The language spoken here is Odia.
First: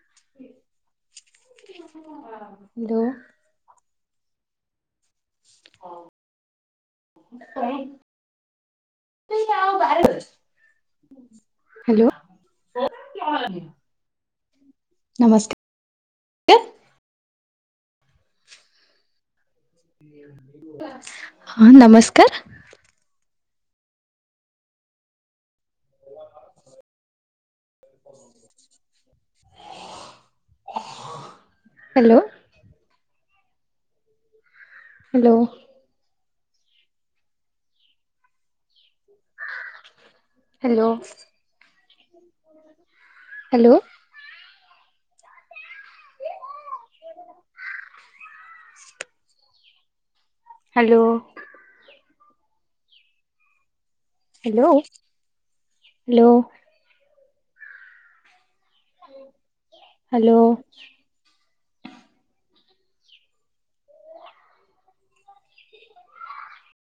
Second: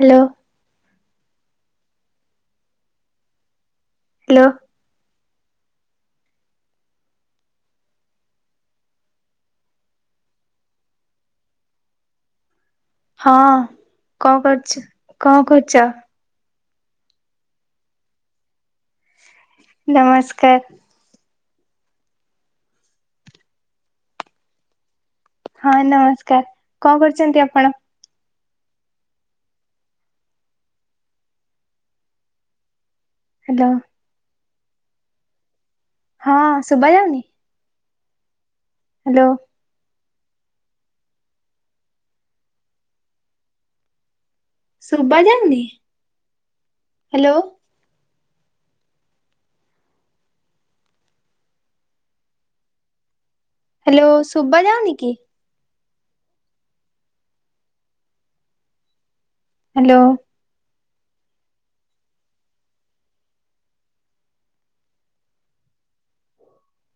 ହ୍ୟାଲୋ ହ୍ୟାଲୋ ହଇ [unintelligible] ହ୍ୟାଲୋ ହଁ କଣ କରୁଛ କଣ ନମସ୍କାର। କରୁଛ? ନମସ୍କାର ହଁ ନମସ୍କାର ହଁ ନମସ୍କାର କଣ କରୁଛନ୍ତି ଆପଣ? [inaudible] ହ୍ୟାଲୋ ହ୍ୟାଲୋ ହ୍ୟାଲୋ ହଁ ଶୁବା ଯାଉନି ହ୍ୟାଲୋ ହ୍ୟାଲୋ [inaudible] ହ୍ୟାଲୋ ସୁବା ଯାଉନି [inaudible] ହ୍ୟାଲୋ ହ୍ୟାଲୋ ହ୍ୟାଲୋ ଶୁଭା ହ୍ୟାଲୋ ଯାଉନି କି [inaudible] ହ୍ୟାଲୋ ହ୍ୟାଲୋ